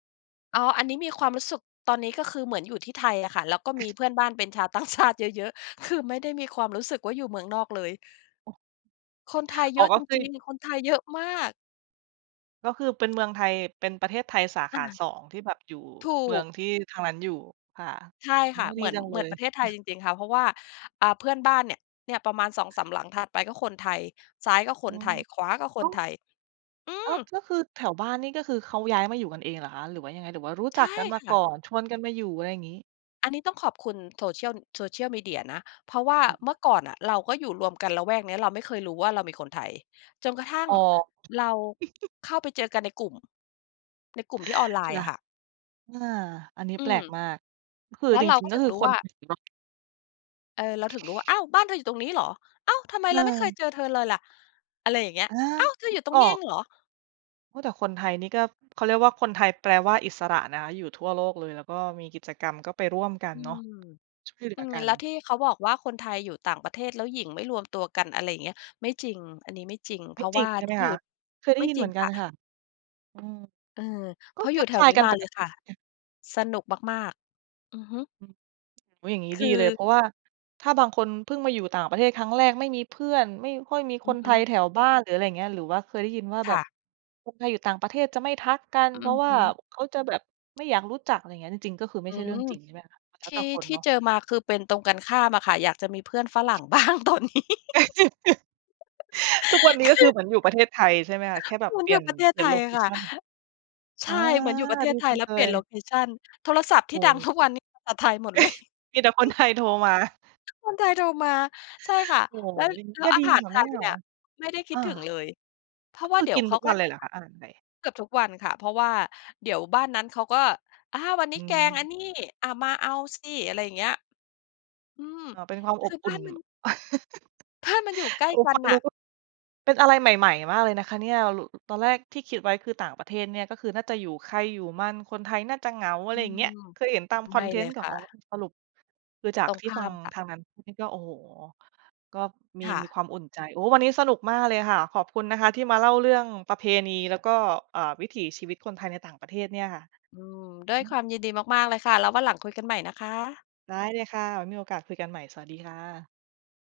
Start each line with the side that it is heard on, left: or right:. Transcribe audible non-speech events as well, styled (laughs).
left: อ๋อ อันนี้มีความรู้สึก ตอนนี้ก็คือเหมือนอยู่ที่ไทยอะค่ะ แล้วก็มีเพื่อนบ้านเป็นชาว ต่างชาติ เยอะ ๆ คือไม่ได้มีความรู้สึกว่า อยู่เมืองนอกเลย
right: โอ้
left: คนไทย
right: อ
left: เ
right: ๋
left: ย
right: อ
left: อะ
right: ก็
left: จ
right: คือ
left: ริง ๆ คนไทยเยอะมาก
right: ก็คือเป็นเมืองไทย เป็นประเทศไทยสาข
left: อ
right: า
left: า
right: 2 ที่แบบอยู่
left: ถู
right: เมือ
left: ก
right: งที่ทางนั้นอยู่ ค่ะ
left: ใช่
right: โอ
left: ค
right: ้
left: ่ะ เ
right: ดี
left: หมือน
right: จังเ
left: เหม
right: ล
left: ือน
right: ย
left: ประเทศไทยจริง ๆ ค่ะ เพราะว่า อ่า เพื่อนบ้านเนี่ย เนี่ยประมาณ 2-3 หลังถัดไป ก็คนไทย ซ้ายก็ค
right: อื
left: นไท
right: ม
left: ย ขวาก็
right: โ
left: ค
right: อ้
left: นไทย อื
right: อ้า
left: ม
right: ว ก็คือแถวบ้านนี่ ก็คือเขาย้ายมาอยู่กันเองเหรอคะ? หรือว่ายังไง? หรือว่ารู้
left: ใ
right: จ
left: ช
right: ั
left: ่
right: กกันมา
left: ค่
right: ก
left: ะ
right: ่อนชวนกันมาอยู่ อะไรอย่างงี้?
left: อันนี้ต้องขอบคุณ Social Social media นะ เพราะว่าเมื่
right: (unintelligible)
left: อก่อนน่ะ เราก็อยู่รวมกันละแวกนี้ เราไม่เคยรู้ว่า เรามีคนไทย จนกระทั่ง
right: อ๋อ
left: เรา
right: (chuckles)
left: เข้าไปเจอกันในกลุ่ม ในกลุ่มที่ออนไล
right: ค
left: น์
right: ่
left: อ
right: ะ
left: ะค่ะ
right: อา อันนี้
left: อื
right: แปล
left: ม
right: กมาก คือ
left: แล้ว
right: จ
left: เรา
right: ริง
left: ก็
right: ๆ ก็
left: ถึ
right: ค
left: ง
right: ือ
left: รู้
right: คน
left: ว่า
right: (unintelligible)
left: เออ เราถึงรู้ว่า "อ้าว บ้านเธออยู่ตรงนี้เหรอ อ้าว ทำไม
right: เ
left: เราไม่เคย
right: ออ
left: เจอเธอเลยล่ะ?" อะไรอย่างเงี้ย
right: อา
left: "อ้าวเธอ
right: นึ
left: อยู่
right: ก
left: ตร
right: อ
left: งนี้
right: อ
left: เอ
right: ก
left: งเหรอ?"
right: โอ้ แต่คนไทยนี่ก็ เขาเรียกว่า คนไทยแปลว่าอิสระนะคะ อยู่ทั่วโลกเลย แล้วก็มีกิจกรรม ก็ไปร่วมกั
left: อ
right: น
left: ื
right: เนาะ
left: ม
right: ช่วยเหลื
left: อื
right: อ
left: ม
right: กัน
left: แล้วที่เขาบอกว่า คนไทยอยู่ต่างประเทศแล้วหยิ่งไม่รวมตัวกัน อะไรอย่างเงี้ย ไม่จริง อันนี้ไม่จริง เ
right: ไ
left: พ
right: ม่
left: ราะ
right: จร
left: ว
right: ิ
left: ่
right: ง
left: า
right: ใช่
left: ท
right: ไหม
left: ี่
right: ค
left: อยู่
right: ะ? เคยได
left: ไ
right: ้
left: ม่
right: ยิน
left: จ
right: เ
left: ร
right: ห
left: ิ
right: มื
left: ง
right: อนกั
left: ค
right: น
left: ่ะ
right: ค่ะ อืม
left: เออ
right: ก
left: เพ
right: ็
left: ราะอ
right: ท
left: ยู่
right: ัก
left: แถ
right: ท
left: ว
right: าย
left: นี้
right: กัน
left: มา
right: ป
left: เล
right: ก
left: ย
right: ต
left: ค
right: ิ
left: ่ะ สนุกมาก ๆ อือฮึ
right: อืม อุ๊ย อย่างงี้
left: คื
right: ดีเลย
left: อ
right: เพราะว่าถ้าบางคนเพิ่งมาอยู่ต่างประเทศครั้งแรก ไม่มีเพื่อน ไม่ค่อยมี
left: อ
right: ค
left: ือ
right: น
left: ฮ
right: ไทย
left: ึ
right: แถวบ้าน หรืออะไรอย่างเงี้ย หรือว่าเคยได้ยินว่าแ
left: ค
right: บ
left: ่
right: บ
left: ะ
right: คนไทยอยู่ต่างประเทศจะไม่ทักกัน
left: อื
right: เพรา
left: อ
right: ะว
left: ฮ
right: ่า
left: ึ
right: เขาจะแบบไม่อยากรู้จัก อะไรเงี้ย จริง ๆ ก็คือไม
left: อ
right: ่
left: ื
right: ใช่เรื่อ
left: ม
right: งจริง ใช่ไหมคะ? แล
left: ท
right: ้ว
left: ี
right: แ
left: ่
right: ต่คน
left: ที่
right: เนาะ
left: เจอมา คือเป็นตรงกันข้ามอะค่ะ อยากจะมีเพื่อนฝรั่ง บ้างตอนนี้ (laughs)
right: (laughs) ทุกวันนี้ ก็
left: ค
right: ค
left: ื
right: ือ
left: อ
right: เหมือนอยู่ประเทศไทยใช่ไหมคะ? แค่แบ
left: เ
right: บ
left: หมื
right: เ
left: อ
right: ป
left: น
right: ล
left: อย
right: ี่
left: ู
right: ย
left: ่
right: น
left: ประเทศ
right: เปลี่
left: ไ
right: ย
left: ท
right: นโล
left: ย
right: เ
left: อ
right: ค
left: ะค่
right: ช
left: ะ
right: ัน
left: ใช
right: อา
left: ่ เหมือนอยู่ประเท
right: ดี
left: ศไท
right: จั
left: ย
right: ง
left: แล้
right: เ
left: ว
right: ล
left: เปลี่
right: ย
left: ยนโลเคชัน โทรศัพท์ท
right: โอ
left: ี่
right: ้
left: ดั
right: โ
left: ง
right: ฮ
left: ทุกวันนี่ อ่า ไทยหมด เลย
right: (laughs) มีแต่คน
left: (laughs)
right: ไทยโทรมา
left: คนไทยโทรมา ใช่ค่ะ
right: โอ้
left: แล้ว
right: อย่างงี้
left: แล้
right: ก
left: ว
right: ็
left: อ
right: ดี
left: าหาร
right: ค่ะ
left: ไท
right: ไม่
left: ย
right: เหง
left: เ
right: า
left: นี่ย ไม่ได้ค
right: อ
left: ิด
right: า
left: ถึงเลย เพร
right: ก
left: า
right: ็
left: ะว
right: ค
left: ่า
right: ือ
left: เดี๋
right: ก
left: ย
right: ิ
left: ว
right: น
left: เข
right: ทุ
left: า
right: ก
left: ก
right: ว
left: ็
right: ันเลยเหรอคะอาหารไทย?
left: เกือบทุกวันค่ะ เพราะว่าเดี๋ยวบ้านนั้นเขาก็ "อา วัน
right: อ
left: นี
right: ื
left: ้แกง
right: ม
left: อันนี้ อา มาเอาสิ" อะไรอย่างเงี้ย อืม
right: อ๋อ เป็นความอ
left: ค
right: บ
left: ือ
right: อ
left: บ
right: ุ่
left: ้า
right: น
left: นมัน บ้าน มันอยู่ใก
right: (laughs)
left: ล
right: โอ
left: ้
right: ้
left: กั
right: ฟ
left: น
right: ัง
left: น
right: ดู
left: ่ะ
right: ก็ เป็นอะไรใหม่ ๆ มากเลยนะคะเนี่ย ร ตอนแรกที่คิดไว้ คือต่างประเทศเนี่ย ก็คือน่าจะอยู่ใครอยู่มัน คนไทยน่าจะเหงา อะ
left: อ
right: ไ
left: ื
right: รอย่างเงี้ย
left: ม
right: เคยเห็นตามค
left: ไม
right: อ
left: ่
right: นเท
left: เล
right: นต
left: ย
right: ์ก็
left: ค่
right: อ๋อ
left: ะ
right: สรุป คือจา
left: ต
right: ก
left: รง
right: ที่
left: ข้
right: ฟ
left: า
right: ัง
left: มค่ะ
right: ทางนั้นนี่ก็ โอ้โฮ ก็มี
left: ค่
right: มี
left: ะ
right: ความอุ่นใจ โอ้ วันนี้สนุกมากเลยค่ะ ขอบคุณนะคะที่มาเล่าเรื่องประเพณี แล้วก็ เอ่อ วิถีชีวิตคนไทยในต่างประเทศเนี่ยค่ะ
left: อืม ด้ว
right: อ
left: ย
right: ื
left: คว
right: ม
left: ามยินดีมาก ๆ เลยค่ะ แล้ววันหลังคุยกันใหม่นะคะ
right: ได้เลยค่ะ ไว้มีโอกาสคุยกันใหม่สวัสดีค่ะ